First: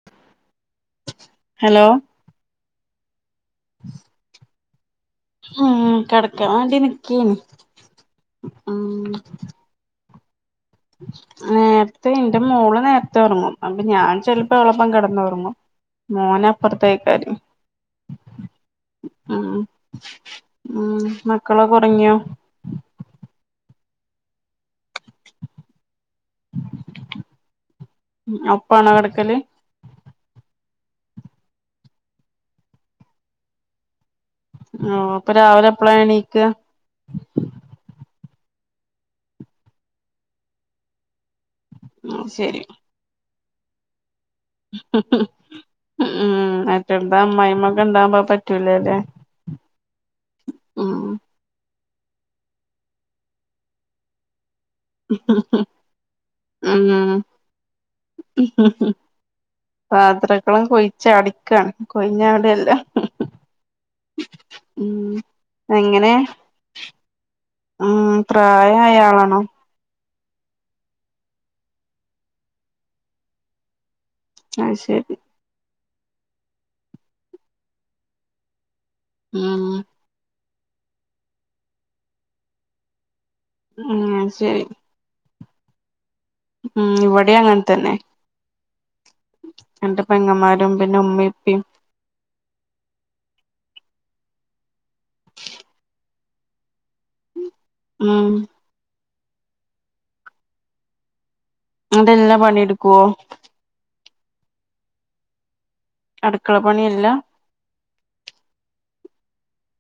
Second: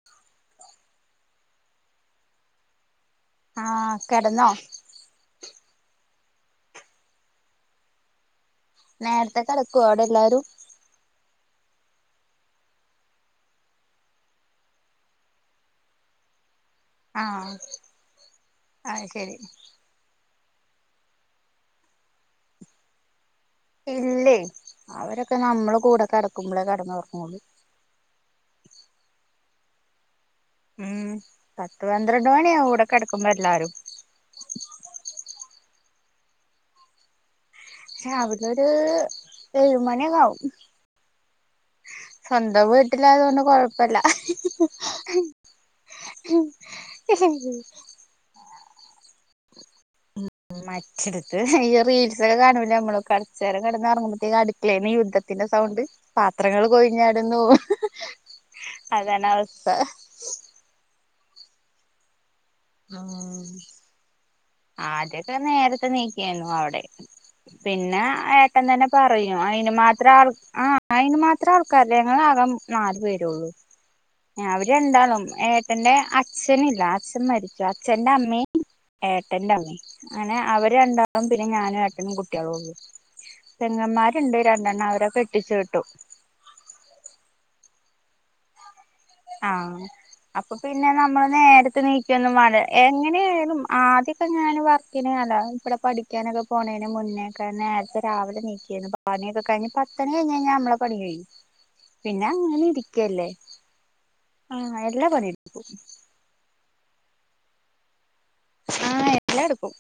[inaudible] Hello ആഹ് കെടന്നോ ഉം കെടക്കാൻ വേണ്ടി നിക്കേണ് നേരത്തെ കെടക്കോ അവിടെല്ലാരും നേരത്തെ എന്റെ മോള് നേരത്തെ ഉറങ്ങും അപ്പൊ ഞാൻ ചെലപ്പോ അവളൊപ്പം കെടന്നുറങ്ങും മോനപ്പുറത്തായിക്കാര് ആഹ് അത് ശരി ആഹ് ആഹ് മക്കളൊക്കെ ഒറങ്ങിയോ ഇല്ലേ അവരൊക്കെ നമ്മള കൂടെ കെടക്കുമ്പോളേ കെടന്നൊറങ്ങുള്ളൂ ഉം ഒപ്പാണോ കെടക്കല് ഉം പത്ത് പന്ത്രണ്ട് മണിയാവും ഇവിടെ കെടക്കുമ്പോ എല്ലാരും ഓ അപ്പൊ രാവിലെ എപ്പളാ എണീക്ക രാവിലൊരു ഏഴുമണിയൊക്കാവും അത് ശരി സ്വന്തം വീട്ടിലായതുകൊണ്ട് കൊഴപ്പല്ല ഉം മറ്റെടുത്ത് അമ്മായിമ്മക്കെ ഉണ്ടാകുമ്പ പറ്റൂലല്ലേ ഉം മറ്റെടുത്ത് ഈ റീൽസൊക്കെ കാണൂല്ലേ നമ്മള് കൊറച്ചേരം കിടന്നൊറങ്ങുമ്പഴേക്ക് അടു ക്കളേന്ന് യുദ്ധത്തിന്റെ സൗണ്ട് പാത്രങ്ങൾ ഉം കൊഴിഞ്ഞാട്ന്നു അതാണ് അവസ്ഥ മക്കളും കൊയാച്ചടിക്കാണ് കൊയിഞ്ഞട ആഹ് ഉം ആദ്യൊക്കെ നേരത്തെ എങ്ങനെ നീക്കേനു അവ്ടെ പിന്നെ ഉം ഏട്ടൻ തന്നെ പ്രായായ പറയും ആളാണോ അയിനും മാത്രം ആ അയിന് മാത്രം ആൾക്കാരില്ല ഞങ്ങളാകെ നാലു പേരൊള്ളൂ അവര് അത് ശരി രണ്ടാളും ഏ ന്റെ അച്ഛനില്ല അച്ഛൻ മരിച്ചു അച്ഛന്റെ അമ്മീം ഏട്ടന്റെ ഉം അമ്മേം അങ്ങനെ അവര് രണ്ടാവും പിന്നെ ഞാനും ഏട്ടനും കുട്ടിയളും ഉള്ളു ഉം പെങ്ങന്മാരുണ്ട് ശരി രണ്ടെണ്ണം അവരെ കെട്ടിച്ചു വിട്ടു ഉം ഇവിടെ അങ്ങനെ തന്നെ ആഹ് എന്റെ അപ്പൊ പെങ്ങന്മാരും പിന്നെ നമ്മള് ഉമ്മയും ഉപ്പയും നേരത്തെ നീ ഒന്നും മാണ്ട എങ്ങനെയാലും ആദ്യൊക്കെ ഞാൻ വർക്കില് ഇവിടെ പഠിക്കാനൊക്കെ പോണേന് മുന്നേ ക്കെ നേരത്തെ ഉം രാവിലെ നീക്കേരുന്നു പണിയൊക്കെ കഴിഞ്ഞ് പത്ത്മണി കയിഞ്ഞാൽ നമ്മള പണികയ്യും അതെല്ലാ പണിയെടുക്കുവോ ആഹ് എല്ലാ പണിയെടുക്കും അടുക്കള പണിയെല്ലാം ആഹ് എല്ലാം എടുക്കും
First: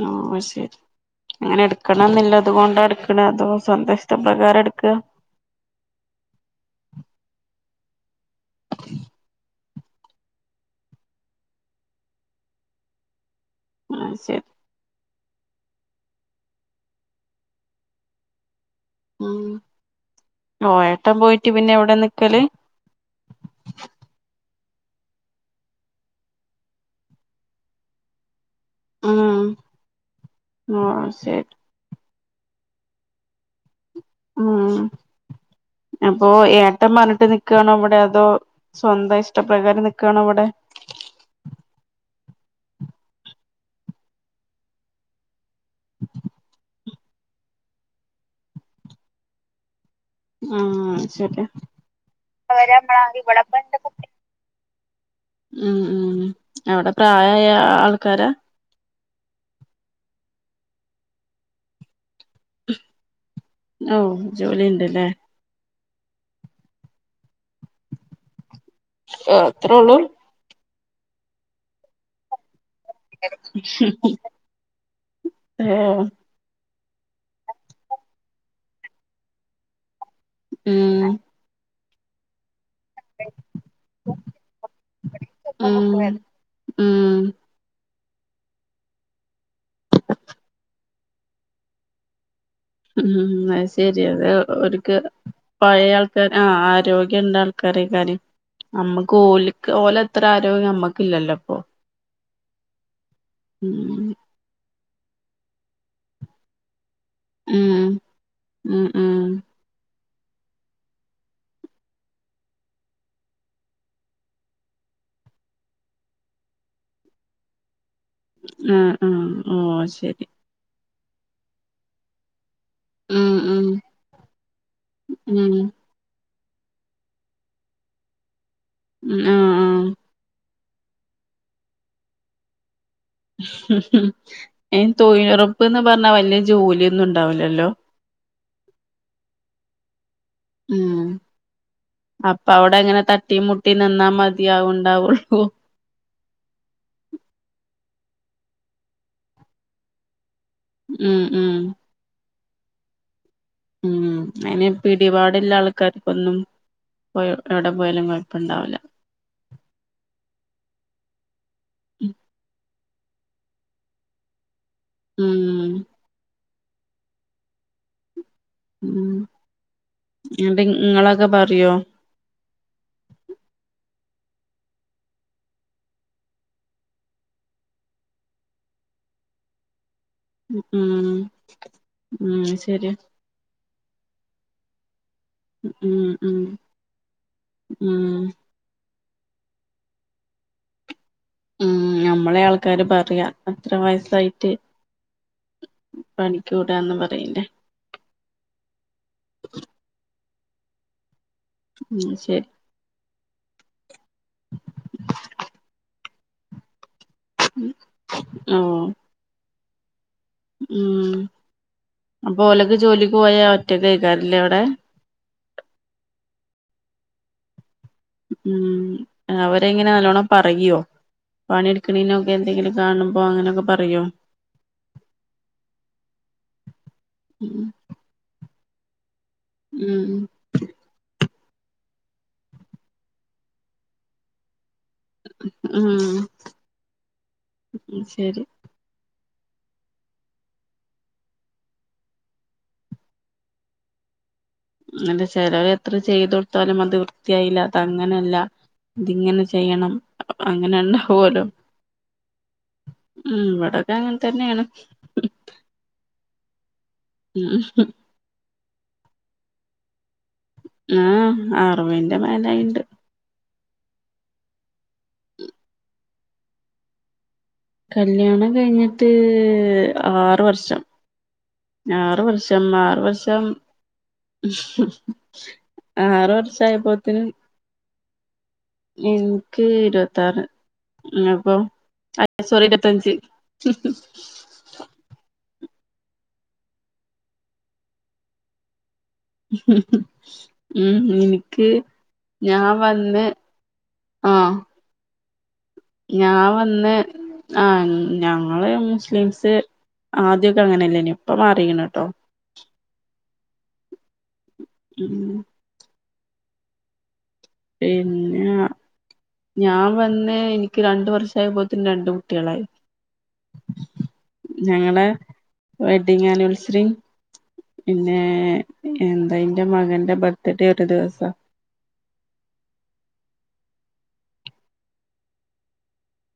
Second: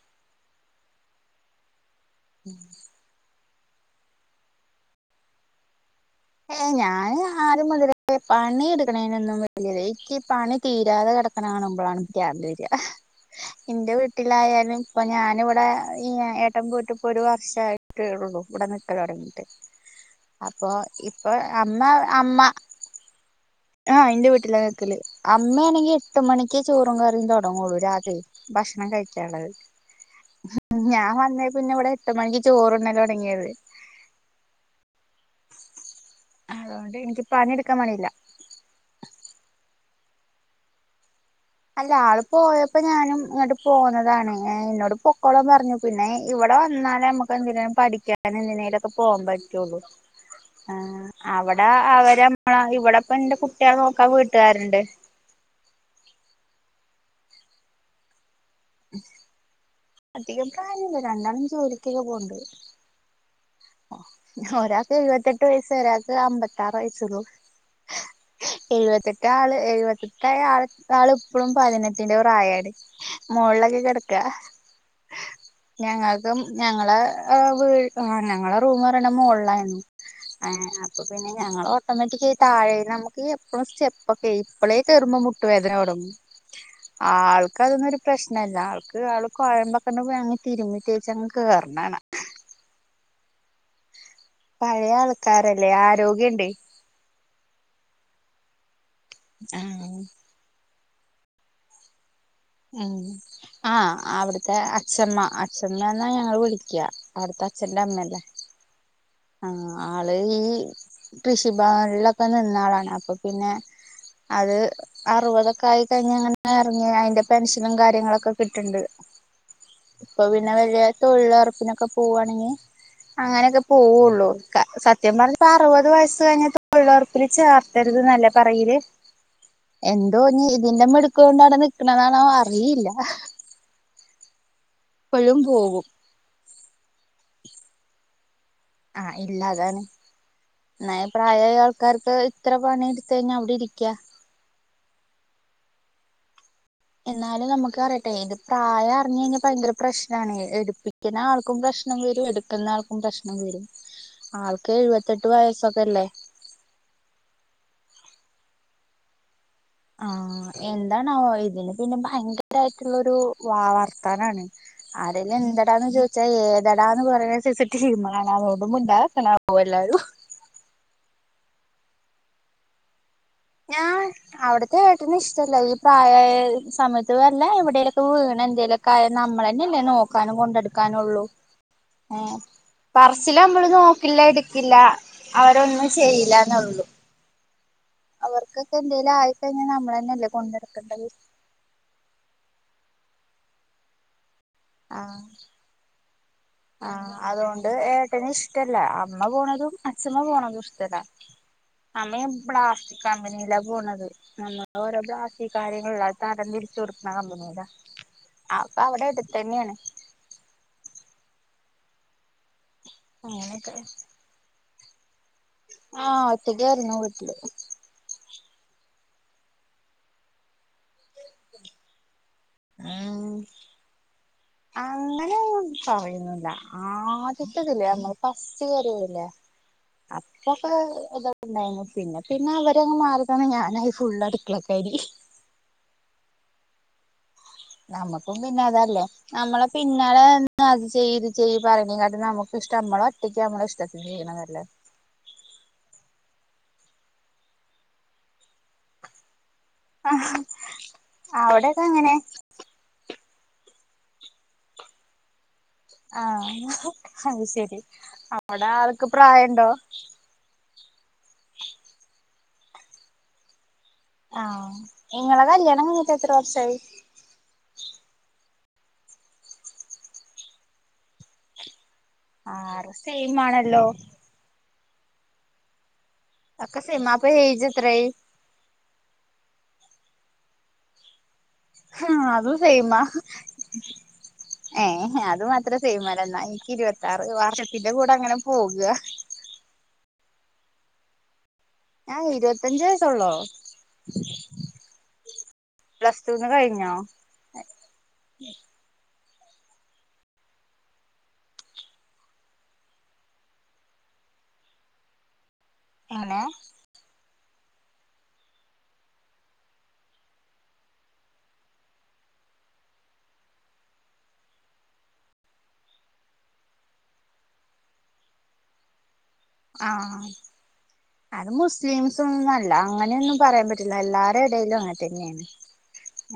ഉം ശരി അങ്ങനെ എടുക്കണംന്നില്ല അതുകൊണ്ടാ അട് അതോ സ്വന്തഷ്ട പ്രകാരം എടുക്കാ ഏഹ് ഞാന് ആദ്യം മുതലേ പണി എടുക്കണേനൊന്നും എനിക്കീ പണി തീരാതെ കെട്ക്കണെ കാണുമ്പളാ പ്രാന്ത് വരാ ഇന്റെ ആ ശരി വീട്ടിലായാലും അപ്പൊ ഞാനിവിടെ ഈ ഏട്ടൻ പോയിട്ടിപ്പൊ ഒരു വർഷമായിട്ടേ ഉള്ളു ഇവിടെ ക്കല് തൊടങ്ങിട്ട് അപ്പോ ട്ടൻ പോയിട്ട് പിന്നെ എവിടെ നിൽക്കല് ആഹ് ഇന്റെ വീട്ടില നിക്കല് അമ്മയാണെങ്കി എട്ട് മണിക്ക് ചോറും കറിയും തുടങ്ങുള്ളൂ രാത്രി ഭക്ഷണം ഉം കഴിക്കാള്ളത് ഓ ഞാൻ വന്നേ ശരി പിന്നെ ഇവിടെ എട്ട് മണിക്ക് ചോറുണ്ണല് തുടങ്ങിയത് ഉം അപ്പൊ ഏട്ടൻ അതുകൊണ്ട് എനിക്ക് പറഞ്ഞിട്ട് നിക്കാണോ പണിയെടുക്കാൻ ഇവിടെ മടിയില്ല അതോ സ്വന്തം ഇഷ്ടപ്രകാരം നിക്കാണോ ഇവിടെ അല്ല ആള് പോയപ്പോ ഞാനും ഇങ്ങോട്ട് പോന്നതാണ് എന്നോട് പൊക്കോളാൻ പറ പറഞ്ഞു പിന്നെ ഇവിടെ വന്നാലേ നമുക്ക് എന്തിനും പഠിക്കാനും എന്തിനേലുംക്കെ പോകാൻ പറ്റുള്ളൂ ഉം ആ ശരി അവിടെ അവര്മ്മള അവരമ്മള ഇവിടെപ്പ എന്റെ കുട്ടികൾ എന്തൊക്കെ നോക്കാ വീട്ടുകാരുണ്ട് ഉം ഉം അവിടെ പ്രായായ ആൾക്കാരാ അധികം പ്രായില്ല രണ്ടാളും ജോലിക്കൊക്കെ പോണ്ട് ഓഹ് ജോലിയിണ്ട്ല്ലേ എട്ട് വയസ് ഒരാക്ക് അമ്പത്താറ് വയസ്സുള്ളൂ എഴുപത്തെട്ട് ഓ ആള് അത്രേ എഴുപ ഉള്ളൂ ട്ടായ ആള് ഇപ്പളും പതിനെട്ടിന്റെ പ്രായാണ് മൊളൊക്കെ കെടക്ക ഏ ഞങ്ങ ഇപ്പം ഞങ്ങളെ വ് ഞങ്ങളെ റൂം പറയണെ മോളായിരുന്നു ഏഹ് അപ്പ ഉം പിന്നെ ഞങ്ങള് ഓട്ടോമാറ്റിക് താഴേ നമു ക്ക് എപ്പളും സ്റ്റപ്പൊക്കെ ഇപ്പളേ കേറുമ്പം മുട്ടുവേദന ഉം തൊടങ്ങും ഉം ആൾ ക്കതൊന്നും ഒരു പ്രശ്നല്ല ആൾക്ക് ആൾ കുഴമ്പൊക്കെ പോ അങ്ങ് തിരുമ്മിത്തേച്ചങ്ങ് കേറ്ണാണ ഉം അത് ശരി അത് പഴയ ഓര്ക്ക് ആൾക്കാരല്ലേ പഴയ ആൾക്കാർ ആ ആരോഗ്യണ്ടേ ആരോഗ്യ ണ്ട ആൾക്കായ്കാരെ അമ്മക്ക് ഓൽക്ക് ഓലത്ര ആരോഗ്യം അമ്മക്കില്ലല്ലോ പ്പൊ ഉം ആഹ് അവിട്ത്തെ അച്ഛമ്മ അച്ഛമ്മേന്നാ ഞങ്ങള് വിളിക്യാ അവ്ട്ത്തെ ഉം അച്ഛന്റമ്മല്ലേ ഉം ഉം ആഹ് ആള് ഈ കൃഷിഭവൻലൊക്കെ നിന്നാളാണ് അപ്പൊ പിന്നെ അത് അറുവതൊക്കായി കഴിഞ്ഞാ ഇങ്ങനെ എറങ്ങ്യാ അയിന്റെ പെൻഷനും കാര്യങ്ങളൊക്കെ ഇപ്പ കിട്ട്ണ്ട് ഉം ഉം ഓ ശരി ഇപ്പ പിന്നെ വല്യ തൊഴിലൊറപ്പിനൊക്കെ പോവാണെങ്കി ഉം അങ്ങനൊക്കെ ഉം പോവൊള്ളു ക സത്യം പറഞ്ഞ ഉം അറുപത് വയസ്സ് കഴിഞ്ഞ തൊഴിലൊർപ്പില് ചേർത്തര്ത് ന്നല്ലേ പറയല്. ഉം ആഹ് എന്തോഞ്ഞ് ഇതിന്റെ മിട്ക്ക് കൊണ്ടവടെ നിക്ക്ണതാണോ അറിയില്ല. അയിന് അപ്പഴും തൊഴിലൊറപ്പ്ന്ന് പോകും പറഞ്ഞാ വല്യ ജോല്യൊന്നുണ്ടാവൂലല്ലോ. ആഹ് ഇല്ല അതാണ് ന്നേ ഉം പ്രായായാൾക്കാര്ക്ക് അപ്പ ഇത്ര പണിട്ത്തഴിഞ്ഞാ അവടിരിക്യാ. യാവ്ണ്ടാവൊള്ളൂ എന്നാലും നമുക്കറിയട്ടെ അയ്ൻ്റെ പ്രായർഞ്ഞഴിഞ്ഞാ പയങ്കര പ്രശ്നാണ് ഉം ഉം എട്പ്പിക്ക്ണാൾക്കും പ്രശ് നം വെരും എട്ക്ക്ന്നാൾക്കും പ്രശ്നം വെരും. ഉം അയ്ന് പിടിപാട്ല്ലാൾക്കാര്ക്കൊന്നും ഇപ്പോ എവടെ പോയാലും കൊഴപ്പണ്ടാവുല്ല. ആഹ് എന്താണാവൊ ഇതിന് പിന്നെ ഭയങ്കരായിട്ടുള്ളൊരു വളർത്താനാണ്. ഉം ആരെന്നെന്തെടാന്ന് ചോയിച്ചാ ഏതെടാന്ന് പറിന്നൊരു സൈസ് ടീമളാണവൊ പ്പോ മുണ്ടാക്കണ [unintelligible] എല്ലാരും ന്നട്ട് ഇങ്ങളൊക്കെ പറ്യോ? ഞാൻ അവ്ട്ത്തെ ഏട്ടന് ഇഷ്ടല്ല ഈ പ്രായായ സമയത്ത് വല്ല എവടേലൊക്കെ വീണെന്തേലൊ ക്കായ നമ്മളെന്നെല്ലേ നോക്കാനും ഉം കൊണ്ടെട്ക്കാനൊള്ളൂ ഏഹ് ഉം ശരി പറ് ച്ച്ല അമ്മള് നോക്കില്ല എട്ക്കില്ല അവരൊന്നും ഉം ഉം ചെയ്യില്ലന്നൊള്ളൂ. ഉം ഇക്കൊക്കെന്തേലും ആയിക്കഴിഞ്ഞാ നമ്മളന്നല്ലേ കൊണ്ടട്ക്കണ്ടത്. ഉം ഞമ്മളെ ആൾക്കാര് പറയാ അത്ര വയസായിട്ട് ആഹ് പണിക്ക് വിടാന്ന് പറയില്ലേ. അത് ഏട്ടനിഷ്ടല്ല അമ്മ പോണതും അച്ഛമ്മ പോണതുഷ്ടല്ല. ഉം അമ്മ ഈ ശരി പ്ലാസ്റ്റിക് കമ്പനിലാ പോണത് നമ്മളോരോ പ്ലാസ്റ്റിക് കാര്യങ്ങള് ള്ള തരം തിരിച്ചൊട്ക്ക്ണ കമ്പനിയിലാ ഓ അപ്പവടെട്ത്തെന്ന്യെണ് ഉം അപ്പൊലൊക്കെ ജോലിക്ക് പോയ അങ്ങനെയൊക്കെ ഒറ്റക്കെക്കാരല്ലേ അവടെ ആഹ് ഒറ്റക്ക്യായിര്ന്നു വീട്ടില്. ഉം അവരെങ്ങനെ നല്ലോണം പറയോ പണിട്ക്ക്ണെനൊക്കെ എന്തെങ്കിലും കാണുമ്പോ അങ്ങനൊക്കെ പറയോ അങ്ങനൊന്നും പറയൊന്നുല്ല ആദ്യത്തതില് നമ്മള് ഫസ്റ്റ് കേറി വര്ല്ലേ ഉം പ്പൊക്കെ ഇതൊക്കെണ്ടായിനു പിന്നെ പിന്നെ അവരങ്ങ് മാറിതന്ന് ഞാനായി ഫുള്ളട്ക്കളക്കാരി. ഉം ഞമ്മക്കും ശരി പിന്നതല്ലേ. അമ്മളെ പിന്നാലെ വന്ന് അത് ചെയ്യ് ഇത് ചെയ്യ് പറിണേക്കാട്ടിം നമക്കിഷ്ടം അമ്മളൊറ്റക്ക് അമ്മളിഷ്ടത്തിന് ചെയ്യ്ണതാല്ലേ അങ്ങെനെ ചെലോരെത്ര ചെയ്തൊട്ത്താലും അത് വൃത്തിയായില്ല അതങ്ങനല്ല ഇത്ങ്ങനെ ചെ ചെയ്യണം ആഹ് അങ്ങനെ ഒണ്ടാവല്ലോ അവിടെയൊക്കെ അങ്ങനെ ഉം ഇവടൊക്കെ അങ്ങനെ തന്നൊണ് ആഹ് അത് ഉം ശെരി അവടെ ആൾക്ക് പ്രായഇണ്ടോ ആഹ് അറിവിന്റെ മേലായിണ്ട് ആഹ് നിങ്ങളെ കല്യാണം കയിഞ്ഞ്ട്ട് എത്ര വർഷായി കല്യാണം കയിഞ്ഞിട്ട് ആറ് വർഷം ആറ് വർഷം ആറ് വർഷം ആറ് വർ അപ്പാ സൈം അപ്പേഎജ് എത്രായി എൻക്ക് ഇര്പത്താറ് ഞിങ്ങക്കോ ആഹ് ഇരുപ്പഅഞ്ച് യെ അത് മാത്രം സൈമല്ല എന്നാ എനിക്ക് ഇരുപത്തിറ് വർഷത്തിന്റെ കൂടെ അങ്ങനെ പോകാ ഉം ഇനിക്ക് ഞാൻ ഇരുപത്തഞ്ച് വന്ന് വയസ്സൊള്ളോ ആഹ് പ്ലസ് ഞാ ടൂന്ന് വന്ന് കഴിഞ്ഞോ ആഹ് ഞങ്ങള് മുസ്ലിംസ് ആദ്യയോക്കെ അങ്ങനെലായിന്നോഇനി ഇപ്പ മാറിക്കാണട്ടോ ഉം എങ്ങനെ പിന്നെ ഞാൻ വന്ന് എനിക്ക് രണ്ട് വർഷയാപ്പേത്തേന് രണ്ട് കുട്ടിയളായി ഞങ്ങളെവെഡ്ഡിങ് ആനിവേഴ്സറി പിന്നെ എന്തായ് എൻ്റെ മകന്റെ ബർത്ത്ഡേ ഒര് ദിവസാ ടിൻസുംഒന്നും അല്ലാ അങ്ങനെയൊന്നും പറയാൻ പറ്റ്ന്നാ അല്ല എല്ലാരോടെ എടെലും അങ്ങനെ തന്നെയാണ്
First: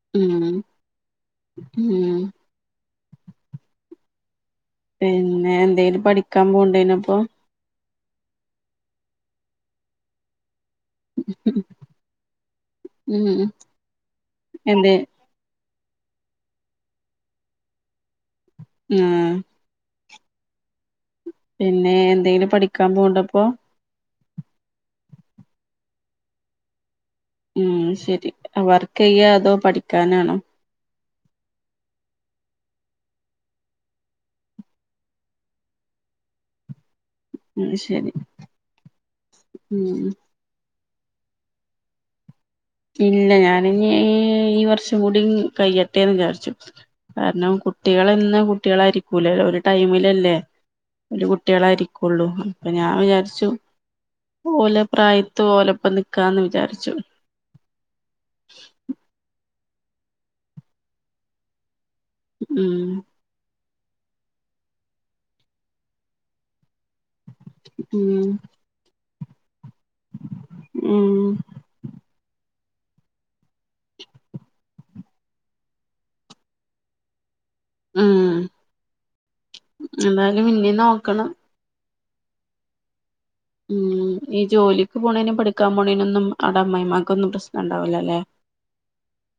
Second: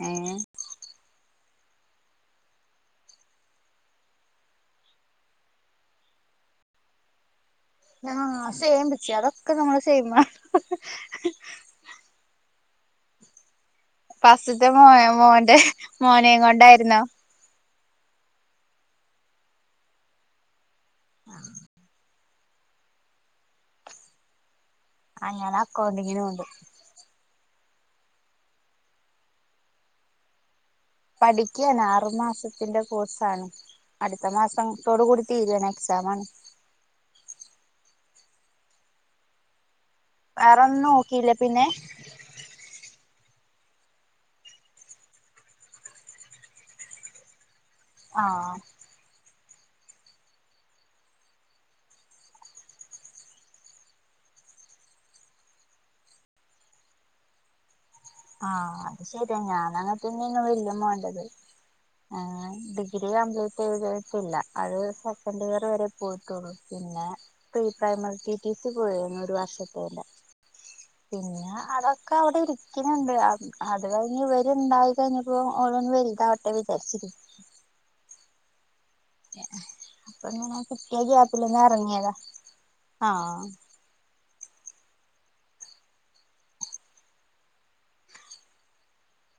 ഏ ഉം ഉം പിന്നെ എന്തേലും പഠിക്ക്യാൻ പോണ്ടേനേ യിരുന്നഅപ്പൊ ആഹ് സേയിമം വിച്ച് അതൊക്കെ നമ്മള് സേയിമാ ഉം ഉം ഫസ്റ്റ്ത്തെ എന്തേ മോന്റെ മോനേയും കൊണ്ടായിര്ന്നോ ഉം പിന്നെ എന്തെലും പഠിക്ക്യാൻ പോണ്ടാ ഇപ്പോ ആഹ് ഞാൻ അക്കൗണ്ടിങ്ങിന് പോണ്ട് ഉം ശേരി വർക്ക് ചെയ്യാ അതോ പഠിക്കാനാണോ പഠിക്ക്യാണ് ആറ് മാസത്തിന്റെ കോഴ്സാണ് അട്ത്താ മാസാത്തോടു കൂടി തീര്യയാണ് എക്സാം ആണ് ആഹ് ശേരി ഉം വേറെന്നും നോക്കില്ലേ പിന്നെ ഇല്ലാ ഞാന് ഇനി ഈ വർഷം കൂടി കയ്യട്ടെന്ന് വിചാരിച്ചു കാരണം കു ട്ടികള് എന്ന് ആഹ് കുട്ടികളായിരി ല്ലേ ഒര് ടൈമില് അല്ലേ ഓര് കുട്ടികളായിരിക്കോള്ളൂ അപ്പൊ ഞാൻ വിചാരിച്ചു ഓലാ പ്രയത്ത് ഓലപ്പം നിക്കാന്ന് വിചാരിച്ചു ആഹ അത് ശെരി ഞാൻ അങ്ങന്നെ തന്നെയായിരുന്നു വലിയ മോൻ്റെ ത് ആഹ് ഉം ഡിഗ്രി കബിളിറ്റ് ട്ടില്ലാ അത് സെക്കൻഡ് ഇയർ വേരെ പോയിട്ടു ഒള്ളു പിന്നെ പ്രീ പ്രൈമറി ഉം ടി ടി സി പോയിരുന്നു ഒര് വർഷത്തേന്റെ ഉം പിന്നെ അതൊക്കെ അവടെ ഇരിക്ക്യാണാണ്ട് അത് കഴിഞ്ഞ് ഇവര് ഇണ്ടായി ഞ്ഞാപ്പോ ഓള് വല്താവട്ടെ വിചാരി ണ് ഉം അപ്പൊ എന്തായാലും ഇങ്ങനെ ഇനി കിട്ടിയ നോക്കണം ഗാപ്പില് അങ്ങ് എറങ്ങിയതാ ആഹ് ഉം ഈ ജോലിക്ക് പോണേനും പഠി. ക്കാൻ പോണേനൊന്നും അവടെ അമ്മമായിമാക്കൊന്നും പ്രശ്ംണ്ടാവൂല്ലല്ലേ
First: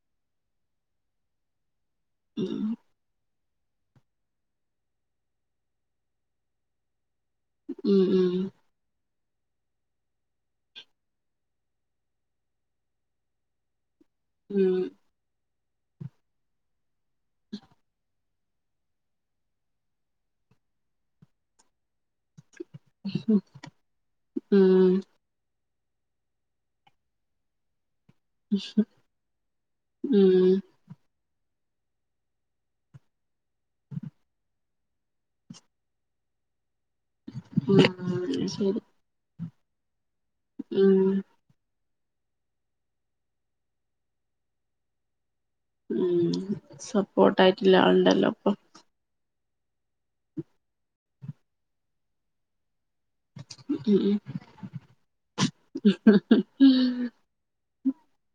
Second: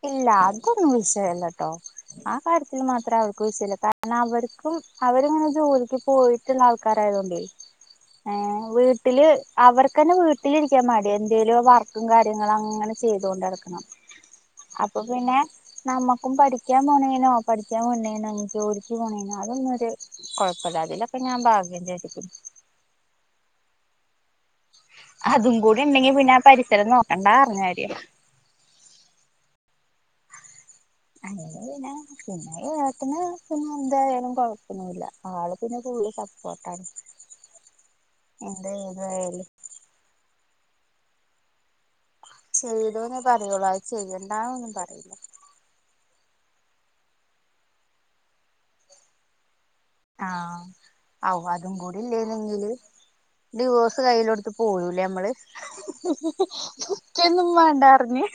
ഇല്ലാ അതൊന്നും വിഷയല്ലാട്ടോ ആ ഉം കാര്യത്തിൽ മാത്രംഅവര് വിഷയില്ലാ കാരണം അവർക്കും അവരിങ്ങനെ ജോലിക്ക് പോയിട്ടുള്ള ആൾക്കാരായതുണ്ടോ. ഉം ഹോ ഉം വിട് വീട്ടില് അവർക്കന്നെ വീട്ടിലിരിക്കാൻ മടിയാ എന്തെലും വർക്കും കാര്യങ്ങളും അങ്ങനെ ചെയ്തോണ്ടടക്കണം. ഉം അപ്പൊ പിന്നെ നമ്മക്കും പഠിക്കാൻ പോണേനോ പഠിക്കാൻ വിട്ന്നേനോ ജോല ക്ക് പോണേന് അതൊന്നും ഒരു കൊഴപ്പല്ലാ അതിലൊക്കെ ഞാൻ ഭാഗ്യം ചെയ്തിട്ട്- ഉം അതും കൂടി ഉണ്ടെങ്കി പിന്നെ പരിസരം നോക്കണ്ടാ പറഞ്ഞര്. ഉം അങ്ങനെ വിനെ പിന്നെ ഏട്ടന് പിന്നെ എന്തായാലും കൊഴപ്പൊന്നൂല്ല ആള് പിന്നെ ഫുളള് സപ്പോർട്ടാണ്. എന്താ ശരി ഏതായാല്ലും ഉം ചെയ്തോ എന്നേ പറയുള്ളൂ അത് ചെയ്യണ്ടാ ഒന്നും പറയില്ല. ഉം സപ്പോർട്ടായിട്ടില്ലാ ആള്ണ്ടല്ലോ അപ്പൊ ആഹ അവ് അതും കൂടില്ലേയ്നങ്കില്. ഉം ഡിവോസ്കയ്യിലൊടുത്ത് പോരൂലേ അമ്മള്. ക്ക് ഒന്നും വേണ്ട നറഞ്ഞ്.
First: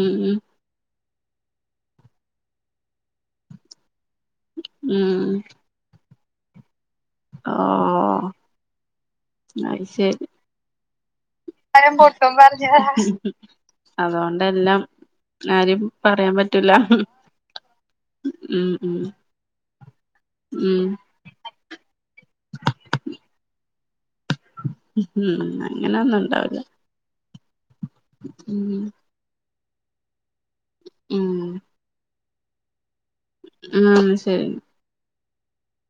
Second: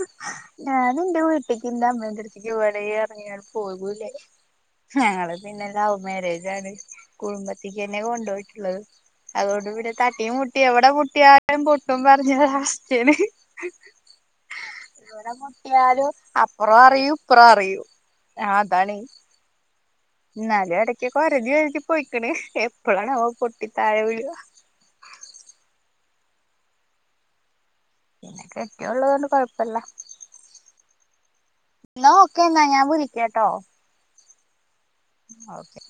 ഉം ഞാനെൻ്റെ വീട്ടേക്ക് എൻ്റമ്മേൻ്റടുത്തേക്ക് പൂവാണെ എറങ്ങിയാൽ പോകൂല്ലേ ഉം ഞങ്ങള്. ലൗവ് മാരേജ് ആണ് ഓ കുടുംബത്തിക്കന്നെ കൊണ്ടുപോയിട്ടുള്ളത്. അതുകൊണ്ട് അത് പിന്നെ ശരി തട്ടിം മു- എവടെ മുട്ടിയാലും പൊട്ടും പറഞ്ഞതാ ഒരവസ്ഥയാണ്. അതുകൊണ്ടെല്ലാം ആരും എവടെമുട്ടിയാലും പറയാൻ അപ്പ പറ്റൂല റോ അറിയും ഇപ്പ റോ അറിയും ഉം അതാണെ. ഉം എന്നാലും ഉം എടക്കൊക്കെ ഒരതി ഒരതി പോയ്ക്കണ്. എപ്പളാണാവോ പൊട്ടി താഴെ വിഴ ഉം ഉം അങ്ങനൊന്നും ഉണ്ടാവൂല. പിന്നെ കെട്ടിയേ ഉള്ളതൊണ്ട് കൊഴപ്പല്ല. ഉം ആ ഓക്കെ എന്നാ ഞാൻ വിളിക്കട്ടോ ആഹ് ശരി ഓക്കേ.